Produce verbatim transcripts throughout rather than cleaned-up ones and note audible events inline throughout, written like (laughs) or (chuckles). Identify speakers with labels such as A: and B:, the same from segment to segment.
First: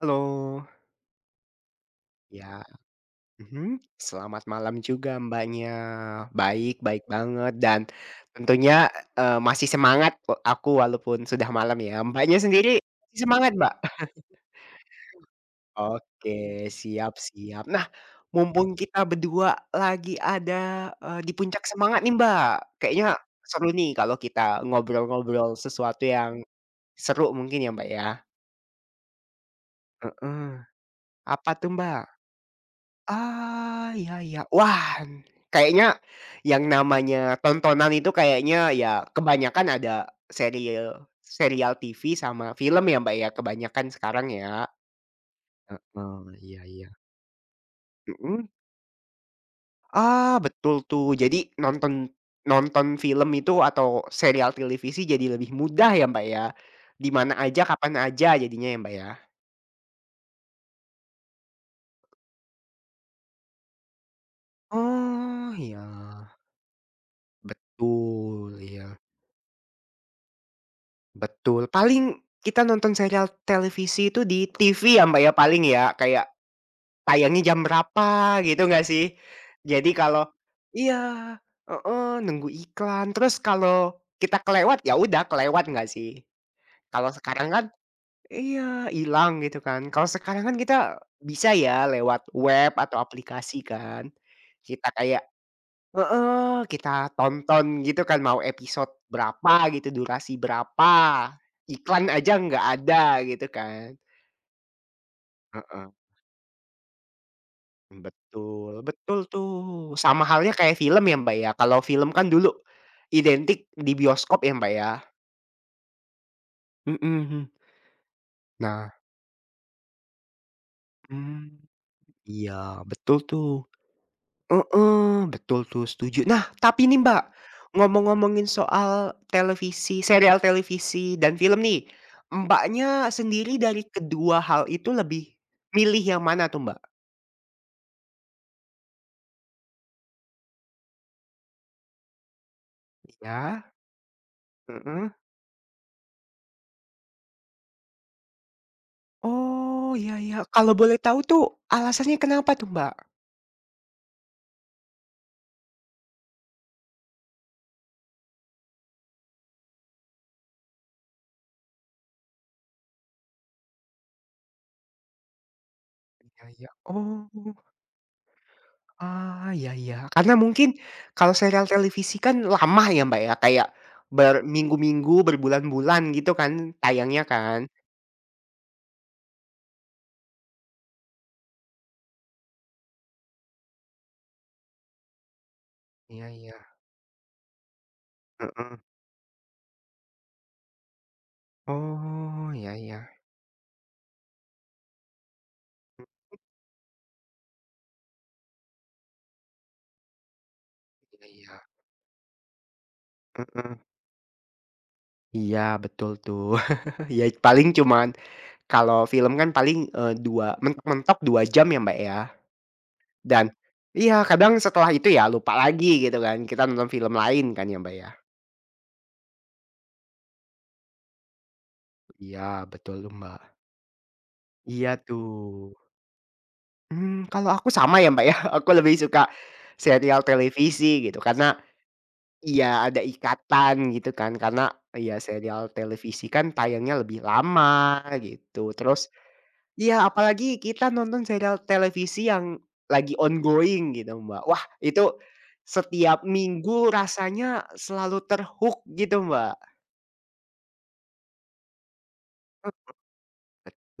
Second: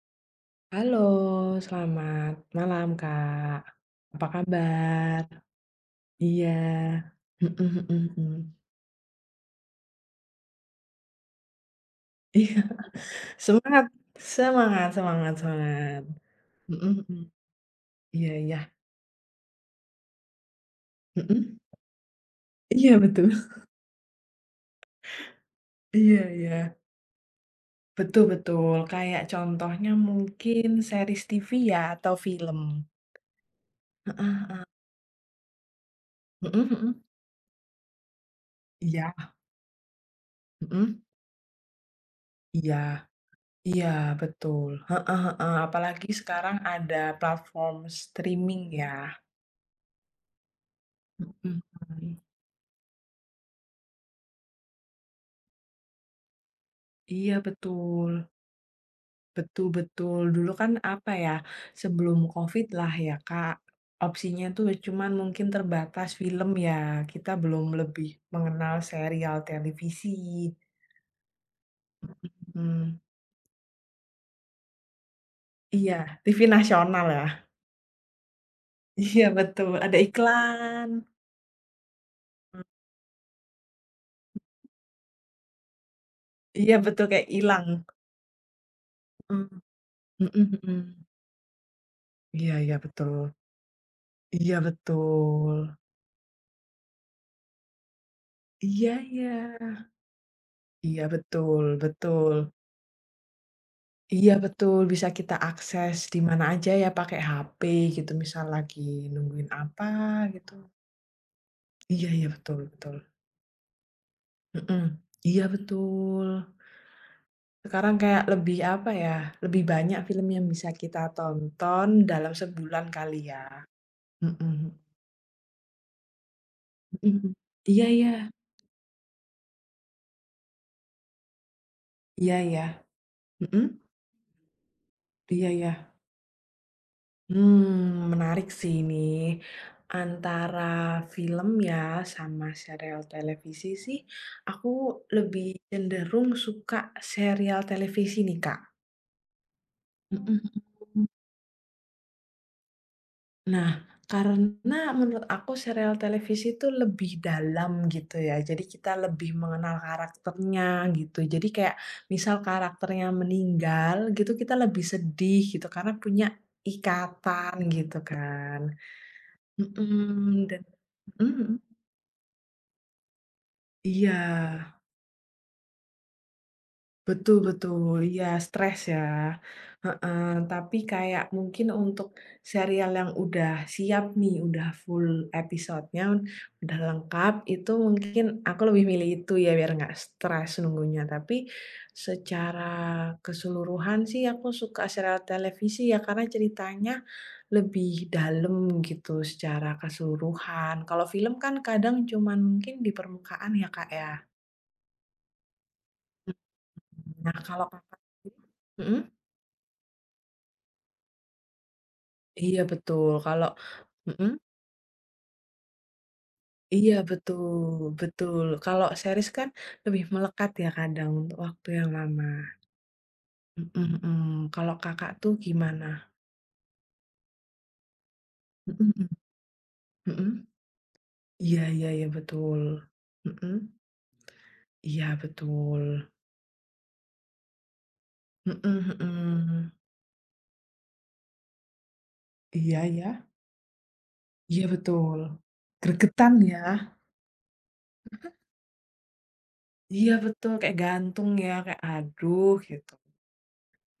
A: Halo.
B: Halo selamat
A: Iya,
B: malam Kak,
A: mhm,
B: apa
A: selamat malam juga
B: kabar?
A: Mbaknya.
B: Iya,
A: Baik, baik banget
B: mhm
A: dan,
B: mhm mhm.
A: tentunya, eee, masih semangat e aku walaupun sudah malam ya. Mbaknya
B: Iya,
A: sendiri,
B: (chuckles)
A: masih semangat Mbak?
B: semangat! Semangat, semangat,
A: (chuckles)
B: semangat,
A: Oke
B: mhm
A: siap
B: mhm,
A: siap. Nah,
B: iya iya.
A: mumpung kita berdua lagi ada, eee, di
B: Mhm.
A: puncak semangat nih Mbak
B: Iya
A: kayaknya,
B: betul. (chuckles)
A: seru nih kalau kita ngobrol-ngobrol sesuatu
B: Iya
A: yang
B: iya.
A: seru mungkin ya Mbak
B: Betul
A: ya.
B: betul, kayak contohnya
A: Heeh,
B: mungkin series TV
A: apa tuh
B: ya
A: Mbak?
B: atau film.
A: Ah, iya
B: Heeh
A: iya.
B: heeh.
A: Wah! Kayaknya,
B: Mhm
A: yang
B: mhm.
A: namanya tontonan itu kayaknya ya
B: Iya.
A: kebanyakan ada,
B: Mhm.
A: seriel serial TV sama
B: Iya,
A: film ya Mbak ya
B: iya
A: kebanyakan sekarang ya,
B: betul, heeh heeh, apalagi
A: mhm,
B: sekarang
A: iya iya.
B: ada platform
A: Mhm.
B: streaming ya.
A: Ah, betul tuh
B: Mhm,
A: jadi nonton,
B: mmm.
A: nonton film itu atau serial tilivisi jadi lebih mudah ya Mbak ya, di mana
B: Iya
A: aja, kapan
B: betul.
A: aja, jadinya ya Mbak ya?
B: Betul betul. Dulu kan apa ya, sebelum COVID lah ya Kak, opsinya itu cuman mungkin
A: Oh iya.
B: terbatas film ya kita belum lebih
A: Betul
B: mengenal
A: iya.
B: serial televisi.
A: Betul, paling kita nonton
B: Mhm.
A: serial televisi itu di TV ya Mbak ya paling ya
B: Iya,
A: kayak,
B: TV nasional ya.
A: tayangnya jam berapa gitu enggak sih?
B: Iya, betul
A: Jadi
B: ada
A: kalau
B: iklan.
A: iya, heeh, nunggu iklan terus kalau kita kelewat ya udah kelewat enggak sih?
B: Iya betul
A: Kalau
B: kayak
A: sekarang kan
B: hilang.
A: iya, hilang gitu
B: Mhm,
A: kan. Kalau sekarang kan
B: mhm
A: kita
B: mhm.
A: bisa ya lewat
B: Iya
A: web
B: iya
A: atau
B: betul,
A: aplikasi kan,
B: iya
A: kita kayak
B: betul.
A: heeh, kita tonton gitu kan mau
B: Iya
A: episode
B: iya,
A: berapa gitu, durasi berapa,
B: iya betul,
A: iklan
B: betul.
A: aja enggak ada gitu kan.
B: Iya betul, bisa kita
A: Heeh.
B: akses di mana aja ya pakai hape gitu misal lagi
A: Betul betul
B: nungguin apa
A: tuh, sama halnya
B: gitu.
A: kayak film ya Mbak ya kalau
B: Iya
A: film
B: iya
A: kan dulu,
B: betul, betul.
A: identik di bioskop ya Mbak
B: Mhm,
A: ya.
B: iya betul.
A: Mhm.
B: Sekarang kayak lebih, apa
A: Nah
B: ya, lebih banyak film yang bisa kita
A: Mmm,
B: tonton dalam
A: iya
B: sebulan
A: betul
B: kali ya,
A: tuh,
B: mhm.
A: heeh, betul tuh setuju. Nah tapi nih, Mbak
B: Mhm, iya iya.
A: ngomong-ngomongin soal televisi serial televisi dan film nih,
B: Iya iya,
A: Mbaknya sendiri dari
B: mhm.
A: kedua hal itu lebih
B: Iya iya.
A: milih yang mana tuh, Mbak?
B: Hmm, menarik sih ini antara film ya sama sereal
A: Iya.
B: televisi sih aku
A: Mmm.
B: lebih cenderung suka serial televisi nih, Kak.
A: Oh, iya
B: Heeh
A: iya.
B: heeh
A: Kalau boleh
B: heeh.
A: tahu tuh alasannya kenapa tuh, Mbak?
B: Nah, karena menurut aku serial televisi itu lebih dalam gitu ya, jadi kita lebih mengenal karakternya gitu. Jadi kayak misal karakternya meninggal gitu, kita lebih sedih gitu karena punya
A: Iya iya.
B: ikatan
A: Oh.
B: gitu kan.
A: Ah, iya iya, karena
B: Mhm, dan
A: mungkin
B: mhm
A: kalau
B: mhm.
A: serial televisi kan lama ya Mbak ya, kayak
B: Iya.
A: berminggu-minggu, berbulan-bulan, gitu kan tayangnya
B: Betul
A: kan?
B: betul, iya stres ya, heeh. Tapi kayak mungkin untuk serial yang udah siap nih, udah full episodenya,
A: Iya iya.
B: udah lengkap, itu mungkin aku
A: Mhm.
B: lebih milih itu ya biar nggak stres nunggunya. Tapi
A: Oh,
B: secara
A: iya iya.
B: keseluruhan sih aku suka serial televisi ya, karena
A: Mhm.
B: ceritanya lebih dalam gitu secara keseluruhan. Kalau
A: Iya
B: film kan
A: iya.
B: kadang cuman mungkin di permukaan ya,
A: Heeh.
B: Kak, ya.
A: Iya, betul
B: Mhm,
A: tuh. (chuckles) Ya
B: nah kalau
A: paling
B: Kakak
A: cuman
B: sendiri mhm?
A: kalau film kan paling, eee, dua mentok-mentok dua jam ya, Mbak, ya,
B: Iya betul,
A: dan
B: kalau
A: iya
B: mhm?
A: kadang setelah itu ya lupa lagi, gitu kan, kita nonton
B: Iya,
A: film lain
B: betul,
A: kan ya, Mbak, ya.
B: betul. Kalau series kan lebih melekat ya kadang, untuk waktu yang lama.
A: Iya, betul tuh, Mbak.
B: Mhm mhm, kalau
A: Iya
B: Kakak tuh
A: tuh.
B: gimana?
A: Mmm, kalau aku sama ya, Mbak, yah. Aku lebih
B: Mhm.
A: suka serial
B: Mhm.
A: televisi gitu karena
B: Iya iya iya, betul,
A: iya ada
B: mhm.
A: ikatan gitu kan, karena
B: Iya
A: ya serial
B: betul.
A: televisi kan tayangnya lebih lama
B: Mhm
A: gitu, terus
B: mhm.
A: iya apalagi kita nonton serial televisi yang
B: Iya
A: lagi
B: iya.
A: ongoing gitu, Mbak. Wah,
B: Iya
A: itu
B: betul,
A: setiap
B: geregetan
A: minggu
B: ya.
A: rasanya selalu
B: Mhm.
A: ter-hook gitu, Mbak.
B: Iya betul, kayak gantung ya, kayak, aduh,
A: Mhm.
B: gitu.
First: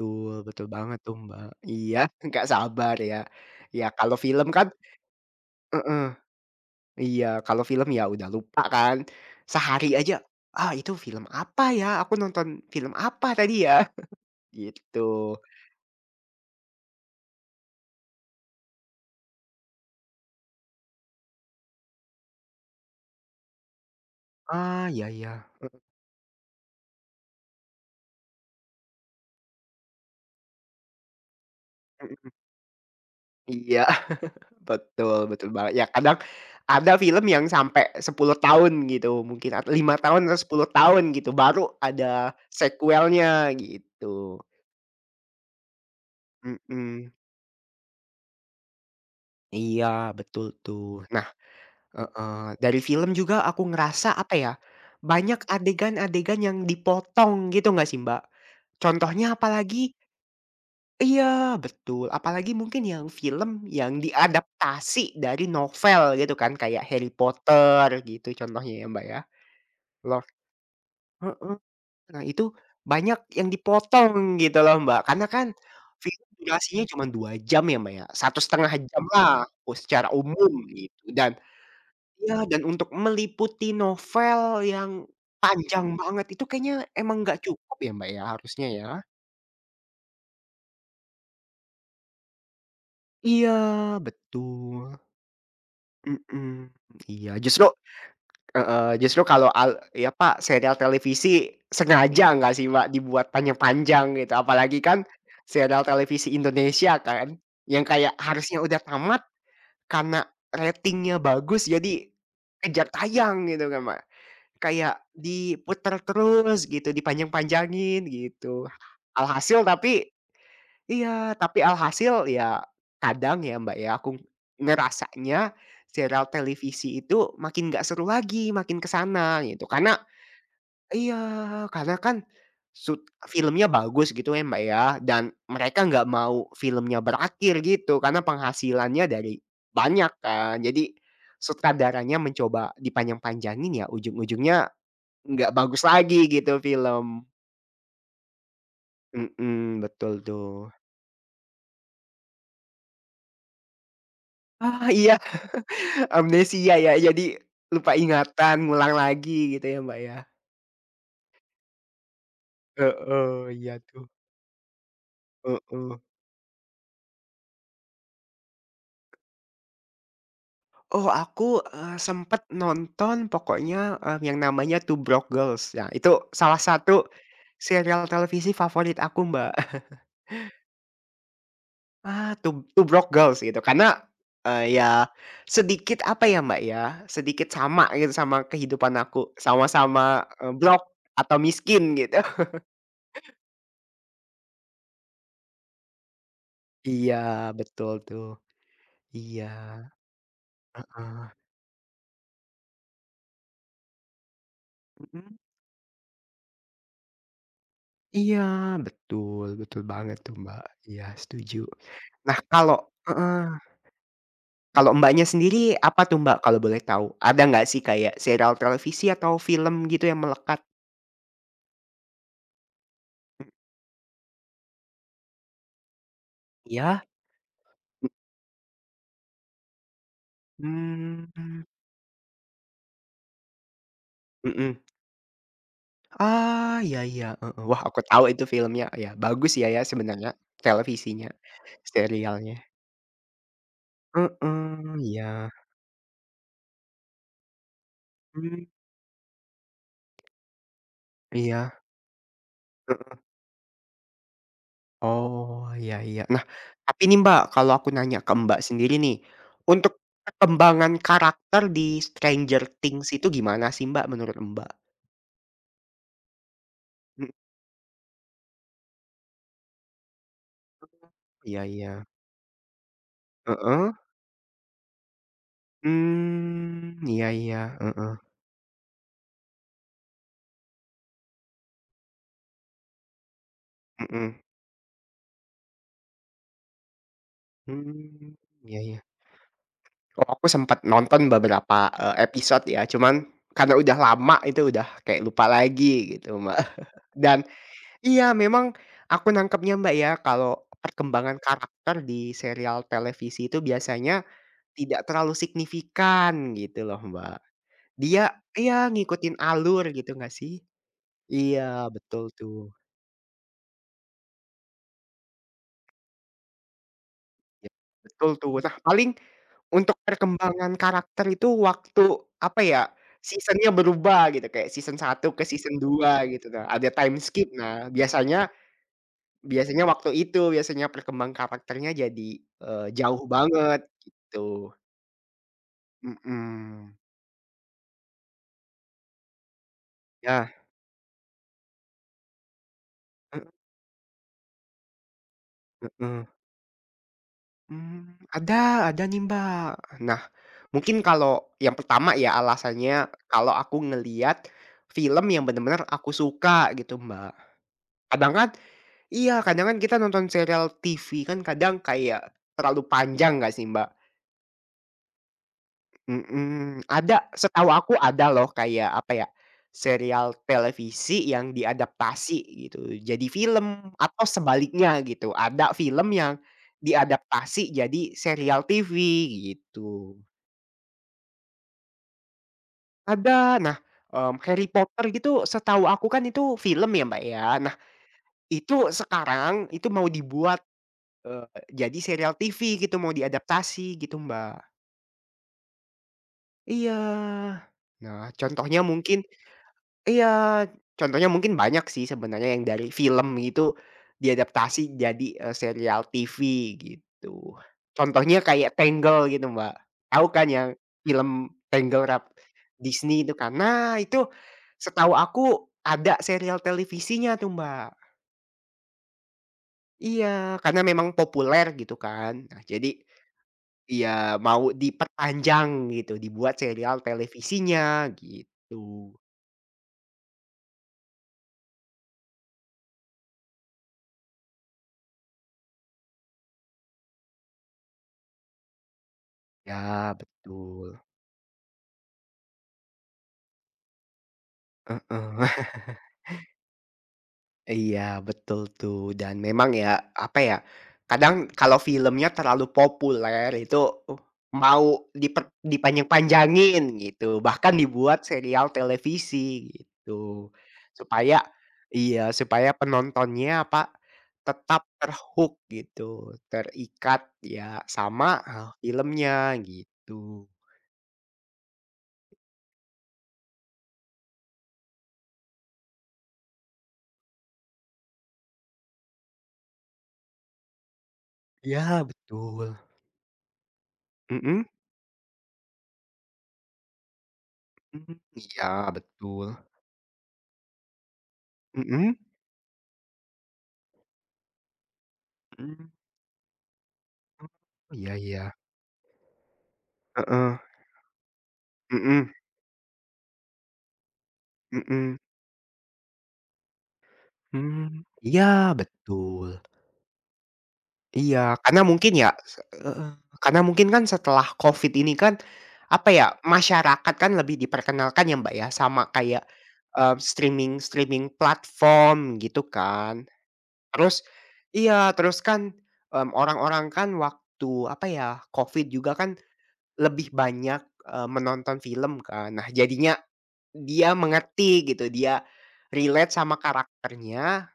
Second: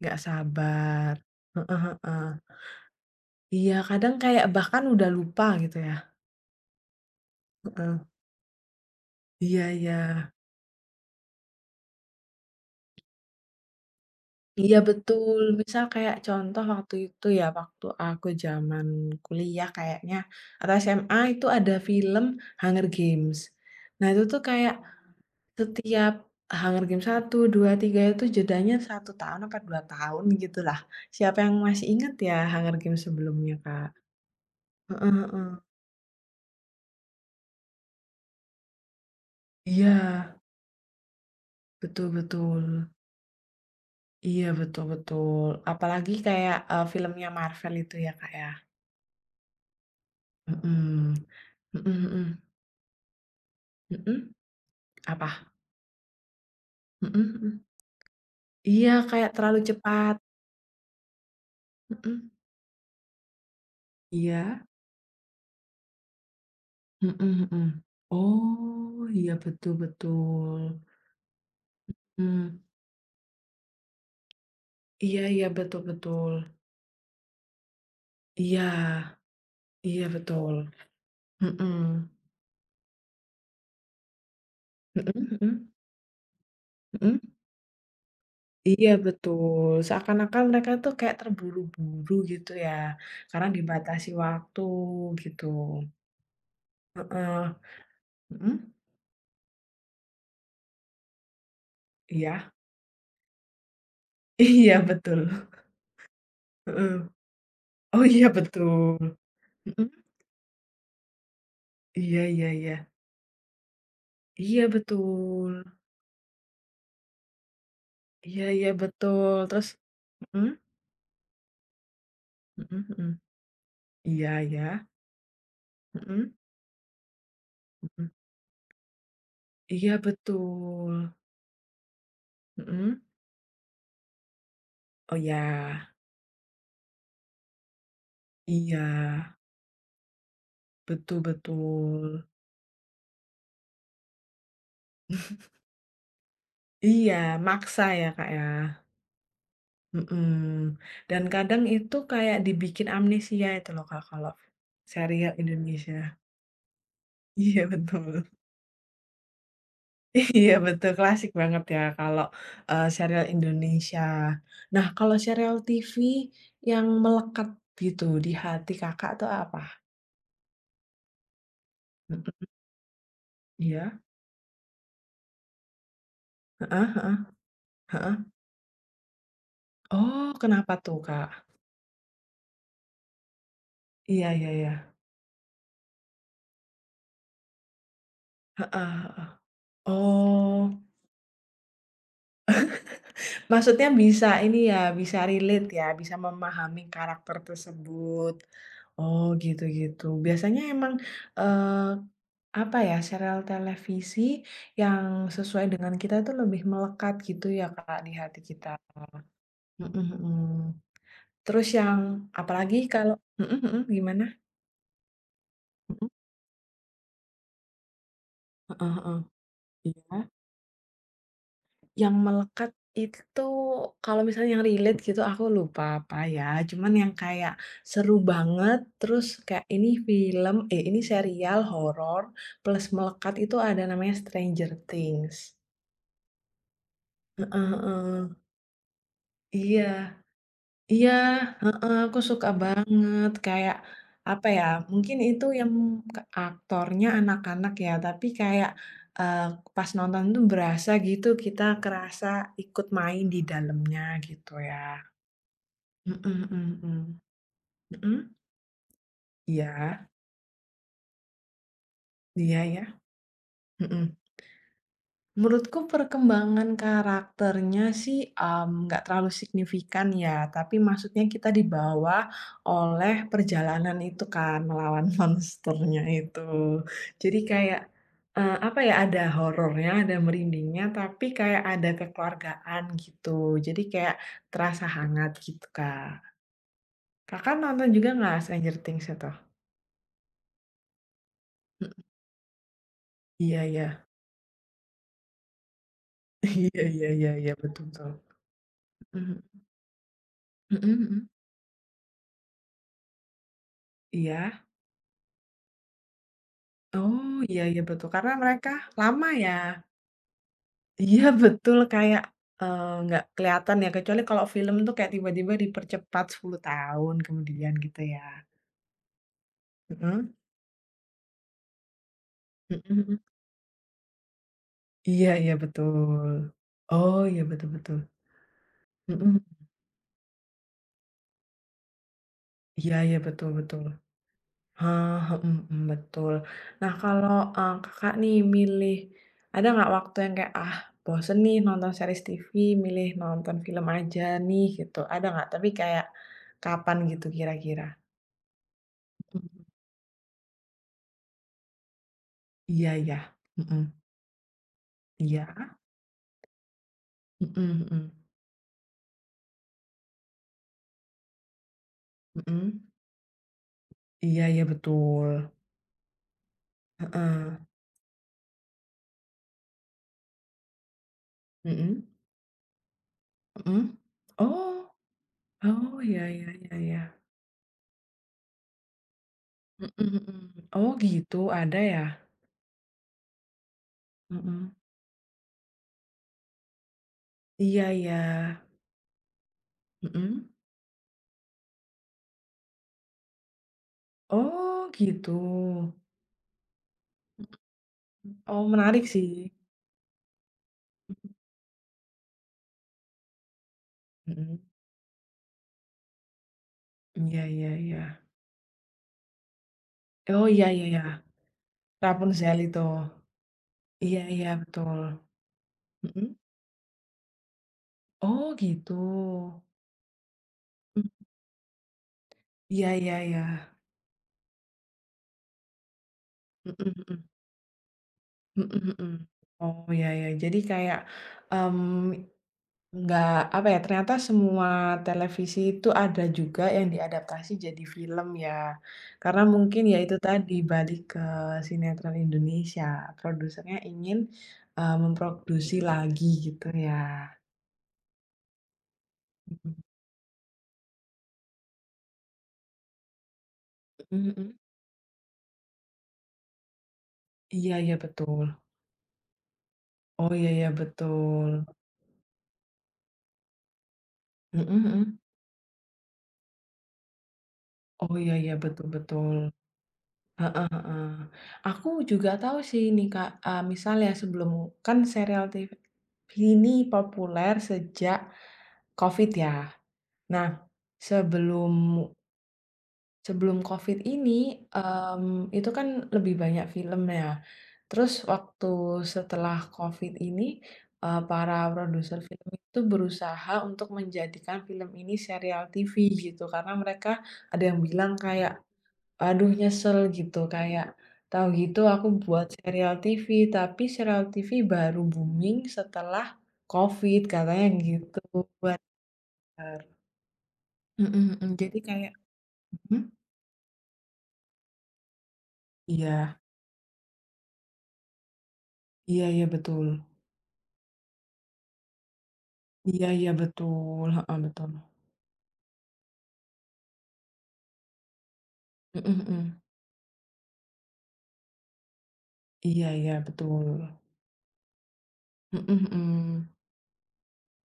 B: Nggak
A: betul banget
B: sabar.
A: tuh, Mbak.
B: Heeh
A: Iya,
B: heeh.
A: nggak sabar ya.
B: Iya
A: Ya
B: kadang
A: kalau
B: kayak
A: film kan
B: bahkan udah lupa, gitu ya.
A: heeh, iya kalau film ya
B: Heeh.
A: udah lupa kan.
B: Iya
A: Sehari aja,
B: iya.
A: "Ah itu film apa ya? Aku nonton film apa tadi ya?" (chuckles)
B: Iya
A: Gitu.
B: betul, misal kayak contoh waktu itu ya, waktu aku zaman kuliah kayaknya, atau SMA itu ada film Hunger Games. Nah, itu tuh kayak
A: Ah, iya iya, heeh.
B: setiap Hunger Games satu, dua, tiga, itu jedanya satu tahun apa dua tahun gitu lah. Siapa yang masih ingat
A: Mhm.
B: ya Hunger Games sebelumnya, Kak.
A: Iya. (chuckles)
B: Heeh
A: Betul betul
B: heeh.
A: banget. Ya kadang ada film yang sampai sepuluh tahun gitu mungkin atau lima tahun
B: Iya.
A: atau sepuluh tahun gitu, baru
B: Betul
A: ada
B: betul.
A: sekuelnya gitu.
B: Iya, betul betul, apalagi kayak, eee,
A: Mhm.
B: filmnya Marvel itu ya, Kak, ya.
A: Iya, betul tuh.
B: Mhm.
A: Nah
B: Mhm mhm.
A: heeh, dari film juga aku ngerasa
B: Mhm.
A: apa ya,
B: Apa?
A: banyak adegan-adegan yang
B: Mhm
A: dipotong,
B: mhm.
A: gitu nggak sih Mbak.
B: Iya, kayak
A: Contohnya
B: terlalu
A: apalagi
B: cepat.
A: Iya, betul.
B: Mmm.
A: Apalagi mungkin yang film yang
B: Iya.
A: diadaptasi dari novel gitu kan, kayak Harry
B: Mhm mhm.
A: Potter, gitu contohnya ya
B: Oh,
A: Mbak ya.
B: iya betul
A: Loh
B: betul.
A: mhm. Nah itu,
B: Hmm.
A: banyak yang dipotong gitu loh Mbak,
B: Iya
A: karena kan,
B: iya, betul
A: film
B: betul.
A: durasinya cuma dua jam ya Mbak ya, satu
B: Iya.
A: setengah jam lah, kalo
B: Iya
A: secara umum,
B: betul.
A: gitu. Dan
B: Mhm.
A: ya, dan untuk meliputi novel yang
B: Mhm mhm.
A: panjang banget itu kayaknya emang
B: Mhm.
A: enggak cukup ya Mbak ya, harusnya
B: Iya
A: ya.
B: betul, seakan-akan mereka itu kayak terburu-buru gitu ya, karena
A: Iya,
B: dibatasi waktu,
A: betul.
B: gitu.
A: Mhm. Iya,
B: Heeh
A: justru
B: mhm.
A: heeh, justru kalau al ya pak serial televisi, sengaja
B: Iya.
A: enggak sih Mbak dibuat panjang-panjang, gitu. Apalagi
B: Iya
A: kan,
B: betul.
A: serial televisi Indonesia
B: Mhm.
A: kan, yang
B: Oh
A: kayak
B: iya
A: harusnya udah
B: betul.
A: tamat,
B: Mhm.
A: karena ratingnya bagus jadi
B: Iya iya iya.
A: kejar tayang gitu kan, Mbak.
B: Iya
A: Kayak,
B: betul.
A: diputer terus, gitu, dipanjang-panjangin,
B: Iya
A: gitu.
B: iya betul,
A: Alhasil
B: terus,
A: tapi
B: mhm?
A: iya, tapi alhasil, ya,
B: Mhm mhm,
A: kadang ya Mbak ya, aku ng
B: iya iya.
A: ngerasanya, serial
B: Mhm.
A: televisi itu, makin enggak seru
B: Mhm.
A: lagi, makin ke sana, gitu.
B: Iya
A: Karena
B: betul.
A: iya, karena kan,
B: Mhm.
A: sut filmnya bagus gitu ya Mbak ya,
B: Oh
A: dan, mereka
B: ya.
A: enggak mau filmnya berakhir gitu, karena penghasilannya
B: Iya.
A: dari banyak kan. Jadi,
B: Betul
A: sutradaranya
B: betul.
A: mencoba dipanjang-panjangin ya, ujung-ujungnya enggak
B: (snorts)
A: bagus lagi gitu
B: Iya,
A: film.
B: maksa ya Kak ya?
A: Mhm, betul tuh.
B: Mhm, dan kadang itu kayak dibikin amnesia itu loh Kak kalau
A: Ah, iya
B: serial
A: (laughs)
B: Indonesia.
A: amnesia ya jadi,
B: Iya,
A: lupa
B: betul.
A: ingatan, ngulang lagi gitu ya Mbak ya.
B: Iya betul klasik banget ya kalau, eee, serial
A: Heeh, iya
B: Indonesia.
A: tuh.
B: Nah kalau serial TV,
A: Heeh.
B: yang melekat gitu di hati Kakak itu apa?
A: Oh aku, eee,
B: Mhm.
A: sempet nonton
B: Iya.
A: pokoknya, eee, yang namanya Two Broke Girls ya itu salah
B: Heeh heeh,
A: satu, serial
B: heeh.
A: televisi favorit aku Mbak. (chuckles)
B: Oh, kenapa tuh, Kak?
A: Ah, Two Two Broke Girls gitu karena,
B: Iya iya
A: eee,
B: iya.
A: ya, sedikit apa ya Mbak ya, sedikit sama gitu sama
B: Heeh
A: kehidupan
B: heeh,
A: aku sama-sama, eee,
B: oh.
A: broke, atau miskin gitu. (chuckles)
B: (laughs) Maksudnya bisa ini ya, bisa relate, ya, bisa memahami
A: Iya
B: karakter
A: betul tuh,
B: tersebut, oh
A: iya,
B: gitu gitu, biasanya emang,
A: heeh.
B: eee, apa ya, serial televisi yang
A: Mhm.
B: sesuai dengan kita itu lebih melekat gitu ya Kak, di hati
A: Iya
B: kita, heeh,
A: betul, betul
B: mhm
A: banget tuh
B: mhm,
A: Mbak, iya setuju.
B: terus yang
A: Nah
B: apalagi
A: kalau
B: kalau
A: heeh,
B: mhm mhm, gimana?
A: kalau Mbaknya sendiri apa
B: Mhm.
A: tuh Mbak kalau boleh tahu? Ada enggak sih kayak serial
B: Heeh
A: televisi
B: heeh,
A: atau film gitu yang
B: iya.
A: melekat?
B: Yang melekat itu
A: Hmm.
B: kalau misalnya yang relate gitu aku lupa apa ya, cuman
A: Iya.
B: yang kayak
A: Hmm.
B: seru banget terus kayak ini film eh ini serial
A: Mhm.
B: horor plus melekat itu ada namanya Stranger
A: Mhm.
B: Things.
A: Ah, iya iya, heeh.
B: Heeh
A: Wah aku tahu
B: heeh.
A: itu filmnya, ya bagus ya
B: Iya.
A: ya sebenarnya
B: Iya,
A: televisinya,
B: heeh, aku suka
A: serialnya.
B: banget kayak, apa ya,
A: Mhm,
B: mungkin itu
A: iya.
B: yang ke aktornya anak-anak ya tapi
A: Hmm.
B: kayak, eee, pas nonton itu berasa gitu kita
A: Iya.
B: kerasa ikut
A: Mhm.
B: main di dalamnya gitu ya.
A: Oh, iya
B: Mhm
A: iya. Nah,
B: mhm mhm.
A: tapi nih Mbak, kalau aku
B: Mhm?
A: nanya ke Mbak sendiri nih, untuk
B: Iya.
A: perkembangan karakter di
B: Iya
A: Stranger
B: iya,
A: Things itu gimana sih Mbak
B: mhm.
A: menurut, Mbak?
B: Menurutku perkembangan
A: Hmm.
B: karakternya sih, mmm, nggak terlalu signifikan ya. Tapi
A: Mhm,
B: maksudnya kita
A: iya iya.
B: dibawa oleh
A: Heeh.
B: perjalanan itu kan melawan monsternya itu.
A: Mmm, iya
B: Jadi
A: iya,
B: kayak,
A: heeh.
B: eee, apa ya, ada horornya, ada merindingnya, tapi kayak ada kekeluargaan gitu. Jadi kayak
A: Mhm.
B: terasa hangat gitu, Kak. Kakak nonton juga nggak
A: Mmm,
B: Stranger
A: iya iya.
B: Things itu?
A: Oh, aku sempet nonton beberapa,
B: Mhm.
A: eee, episode ya, cuman
B: Iya
A: karena udah
B: iya.
A: lama itu udah kayak lupa lagi gitu, Mbak.
B: Iya
A: (chuckles)
B: iya iya
A: Dan
B: iya, betul betul.
A: iya memang aku
B: Mhm.
A: nangkepnya Mbak ya, kalau
B: Mhm mhm.
A: perkembangan karakter di serial televisi itu biasanya
B: Iya.
A: tidak terlalu signifikan gitu loh,
B: Oh,
A: Mbak.
B: iya iya betul, karena
A: Dia
B: mereka
A: iya
B: lama
A: ngikutin
B: ya?
A: alur gitu enggak sih?
B: Iya
A: Iya
B: betul, kayak,
A: betul tuh.
B: eee, nggak kelihatan ya, kecuali kalau film tuh kayak tiba-tiba dipercepat sepuluh tahun
A: Iya,
B: kemudian, gitu ya.
A: betul tuh. Nah, paling untuk
B: Mhm.
A: perkembangan karakter itu waktu, apa ya,
B: Mhm mhm.
A: season-nya berubah gitu. Kayak season
B: Iya
A: satu ke
B: iya
A: season dua
B: betul.
A: gitu Kak, ada time
B: Oh iya
A: skip.
B: betul
A: Nah
B: betul.
A: biasanya
B: Mhm.
A: biasanya waktu itu, biasanya perkembang karakternya jadi, eee,
B: Iya iya,
A: jauh
B: betul
A: banget,
B: betul.
A: gitu.
B: Ha, mhm mhm, betul. Nah
A: Mhm.
B: kalau, eee, Kakak nih milih ada nggak waktu yang
A: Yah.
B: kayak "ah bosen nih nonton series TV, milih
A: Heeh.
B: nonton film aja nih" gitu, ada nggak? Tapi kayak,
A: Mhm.
B: kapan gitu kira-kira?
A: Mmm, ada ada nih,
B: Mhm.
A: Mbak. Nah, mungkin kalau yang pertama ya
B: Iya
A: alasannya
B: iya,
A: kalau aku
B: mhm.
A: ngelihat film yang
B: Iya.
A: benar-benar aku suka gitu Mbak,
B: Mhm mhm.
A: kadang kan iya, kadang kan kita nonton serial TV kan kadang kayak terlalu
B: Mhm.
A: panjang nggak sih, Mbak?
B: Iya iya, betul.
A: Mhm. Ada,
B: Heeh.
A: setahu aku ada loh kayak, apa ya, serial televisi yang
B: Mhm.
A: diadaptasi gitu jadi film
B: Mhm,
A: atau
B: Oh.
A: sebaliknya gitu. Ada
B: Oh
A: film
B: ya
A: yang
B: ya ya ya.
A: diadaptasi jadi serial TV
B: Mhm
A: gitu.
B: mhm. Oh gitu, ada ya?
A: Ada. Nah, mmm, Harry
B: Mhm.
A: Potter gitu setahu aku kan itu film ya, Mbak, ya. Nah,
B: Iya iya.
A: itu sekarang itu mau
B: Mhm.
A: dibuat, eee, jadi serial TV gitu, mau diadaptasi gitu, Mbak.
B: Oh gitu.
A: Iya.
B: Mhm.
A: Nah,
B: Oh,
A: contohnya
B: menarik
A: mungkin.
B: sih.
A: iya, contohnya mungkin banyak sih sebenarnya yang dari film itu di
B: Mhm.
A: adaptasi jadi, eee, serial TV,
B: Iya
A: gitu.
B: iya iya.
A: Contohnya kayak Tangled gitu Mbak, tahu
B: Oh,
A: kan
B: iya
A: yang
B: iya ya.
A: film Tangled Ralph
B: Rapunzel itu.
A: Disney itu kan? Nah,
B: Iya
A: itu
B: iya, betul.
A: setahu aku ada
B: Mhm.
A: serial televisinya tuh, Mbak.
B: Oh gitu.
A: Iya, karena memang
B: Mhm.
A: populer gitu kan, nah jadi
B: Iya iya iya.
A: iya mau diperpanjang gitu, dibuat
B: Mhm
A: serial
B: mhm.
A: televisinya,
B: Mhm mhm,
A: gitu.
B: Oh, ya ya, jadi kayak, mmm, nggak, apa ya, ternyata semua televisi itu ada juga yang diadaptasi jadi film ya. Karena mungkin ya itu
A: Ya,
B: tadi balik
A: betul.
B: ke sinetron Indonesia produsernya ingin, eee,
A: Heeh.
B: memproduksi
A: (chuckles)
B: lagi gitu ya.
A: Iya betul tuh dan memang ya, apa ya, kadang kalau filmnya terlalu populer itu, uh,
B: Mhm mhm.
A: mau diper dipanjang-panjangin gitu
B: Iya
A: bahkan
B: iya
A: dibuat
B: betul.
A: serial televisi
B: Oh
A: gitu,
B: iya iya
A: supaya
B: betul.
A: iya supaya penontonnya apa,
B: Mhm
A: tetap
B: mhm.
A: ter-hook gitu, terikat ya
B: Oh
A: sama
B: iya iya
A: ha
B: betul betul,
A: filmnya gitu.
B: heeh heeh. Aku juga tahu sih ini Kak, eee, misal ya sebelum kan serial TV, ini populer sejak, COVID ya, nah
A: Ya
B: sebelumu
A: betul.
B: sebelum COVID ini,
A: Mhm.
B: mmm, itu kan lebih banyak film ya,
A: Mmm,
B: terus waktu
A: iya betul.
B: setelah COVID ini, eee, para
A: Mhm.
B: produser film itu berusaha untuk menjadikan film ini serial
A: Mmm.
B: TV gitu karena mereka ada yang
A: Oh
B: bilang
A: ya
B: kayak,
A: ya.
B: "aduh nyesel" gitu
A: Heeh.
B: kayak, "Tahu gitu aku
A: Mhm.
B: buat serial TV. Tapi serial TV baru
A: Mmm.
B: booming setelah, COVID," katanya
A: Mmm,
B: gitu.
A: iya
B: Wad
A: betul.
B: ner. Mhm mhm,
A: Iya
B: jadi
A: karena
B: kayak,
A: mungkin ya se
B: mhm?
A: heeh, karena mungkin kan setelah COVID ini kan, apa ya
B: Iya.
A: masyarakat kan lebih diperkenalkan ya Mbak ya sama
B: Iya
A: kayak,
B: iya betul.
A: eee, streaming-streaming platform gitu
B: Iya
A: kan,
B: iya betul,
A: terus,
B: heeh, betul.
A: iya terus kan, mmm, orang-orang kan waktu apa ya COVID
B: Mhm
A: juga kan,
B: mhm.
A: lebih banyak, eee, menonton film kan nah
B: Iya
A: jadinya,
B: iya betul.
A: dia mengerti gitu dia,
B: Mhm
A: relate
B: mhm.
A: sama karakternya,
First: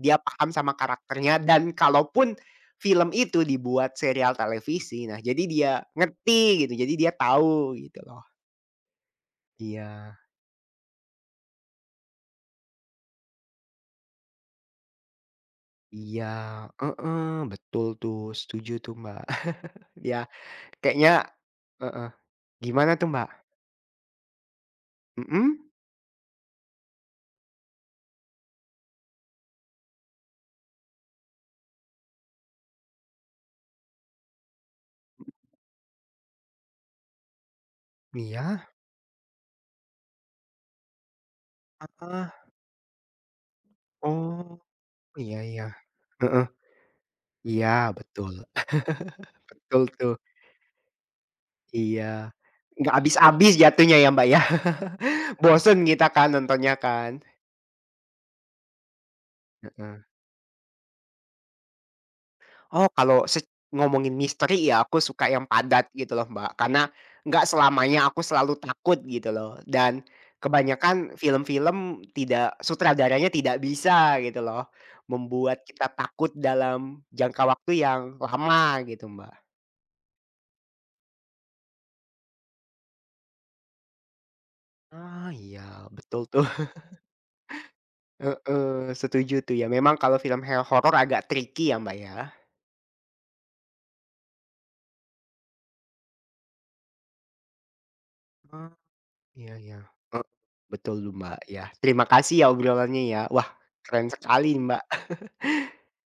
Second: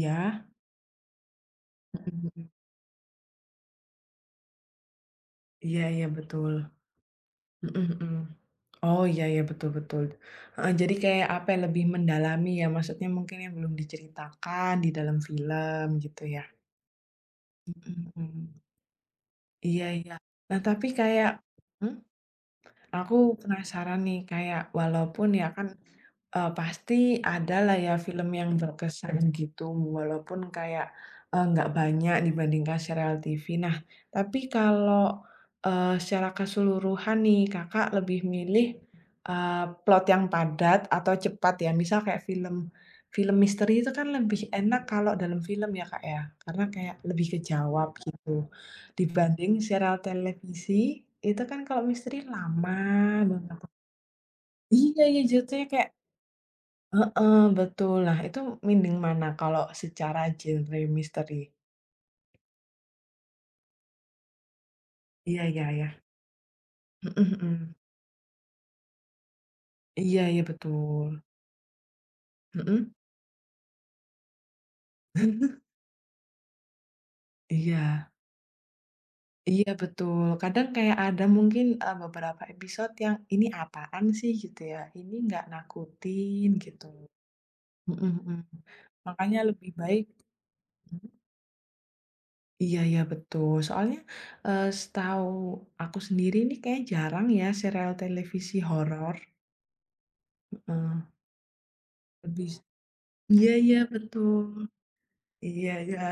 A: dia paham sama karakternya dan
B: Mhm
A: kalaupun,
B: mhm.
A: film itu dibuat serial televisi nah jadi dia
B: Iya iya betul,
A: ngerti gitu, jadi dia tahu
B: mhm
A: gitu
B: mhm,
A: loh.
B: oh iya iya betul betul,
A: Iya.
B: heeh, jadi kayak, apa ya, lebih mendalami ya maksudnya mungkin yang belum diceritakan di dalam film gitu
A: Iya,
B: ya.
A: heeh, betul
B: Mhm
A: tuh
B: mhm.
A: setuju tuh Mbak
B: Iya
A: (chuckles)
B: iya,
A: ya
B: nah tapi
A: kayaknya
B: kayak mmm?
A: heeh, gimana tuh,
B: Aku
A: Mbak?
B: penasaran nih kayak walaupun ya
A: Mhm?
B: kan, eee, pasti ada lah ya film yang berkesan gitu walaupun kayak, eee, nggak banyak dibandingkan serial TV nah, tapi kalau, eee, secara keseluruhan nih Kakak lebih milih,
A: Iya.
B: eee, plot yang padat atau cepat ya? Misal kayak
A: Heeh.
B: film, film misteri itu kan lebih
A: Oh,
B: enak kalau
A: iya
B: dalam
A: iya,
B: film ya Kak ya
A: heeh,
B: karena kayak lebih
A: iya
B: kejawab
A: betul,
B: gitu, dibanding
A: (chuckles) betul
B: sereal
A: tuh.
B: televisi, itu kan kalau misteri
A: Iya,
B: lama
A: enggak habis-habis
B: banget tuh.
A: jatuhnya ya Mbak ya
B: Iya iya
A: (chuckles)
B: jatuhnya
A: bosan
B: kayak
A: kita kan nontonnya kan.
B: Heeh, betul, nah itu mending mana kalau
A: Heeh.
B: secara genre misteri?
A: Oh kalau sec ngomongin misteri ya aku suka
B: Iya
A: yang
B: iya
A: padat
B: iya.
A: gitu loh Mbak, karena
B: Mhm
A: enggak
B: mhm.
A: selamanya aku selalu takut gitu loh dan
B: Iya iya
A: kebanyakan
B: betul.
A: film-film tidak
B: Mhm.
A: sutradaranya tidak bisa gitu loh,
B: (chuckles)
A: membuat kita takut dalam jangka waktu
B: Iya.
A: yang lama gitu, Mbak.
B: Iya betul, kadang kayak ada mungkin, eee, beberapa episode yang "ini apaan sih" gitu ya, "ini
A: Ah,
B: nggak
A: iya betul tuh,
B: nakutin" gitu,
A: (chuckles)
B: mhm mhm,
A: Heeh,
B: makanya
A: setuju tuh, ya
B: lebih
A: memang
B: baik
A: kalau film he horor
B: (unintelligible)
A: agak tricky ya Mbak ya.
B: Iya iya betul, soalnya, eee, setahu aku sendiri nih kayaknya jarang ya sereal televisi
A: Oh,
B: horor.
A: iya iya ek betul
B: Heeh.
A: tuh Mbak. Ya. Terima kasih ya
B: Lebih s
A: obrolannya ya, wah
B: iya iya
A: keren sekali,
B: betul,
A: Mbak. (chuckles)
B: iya iya.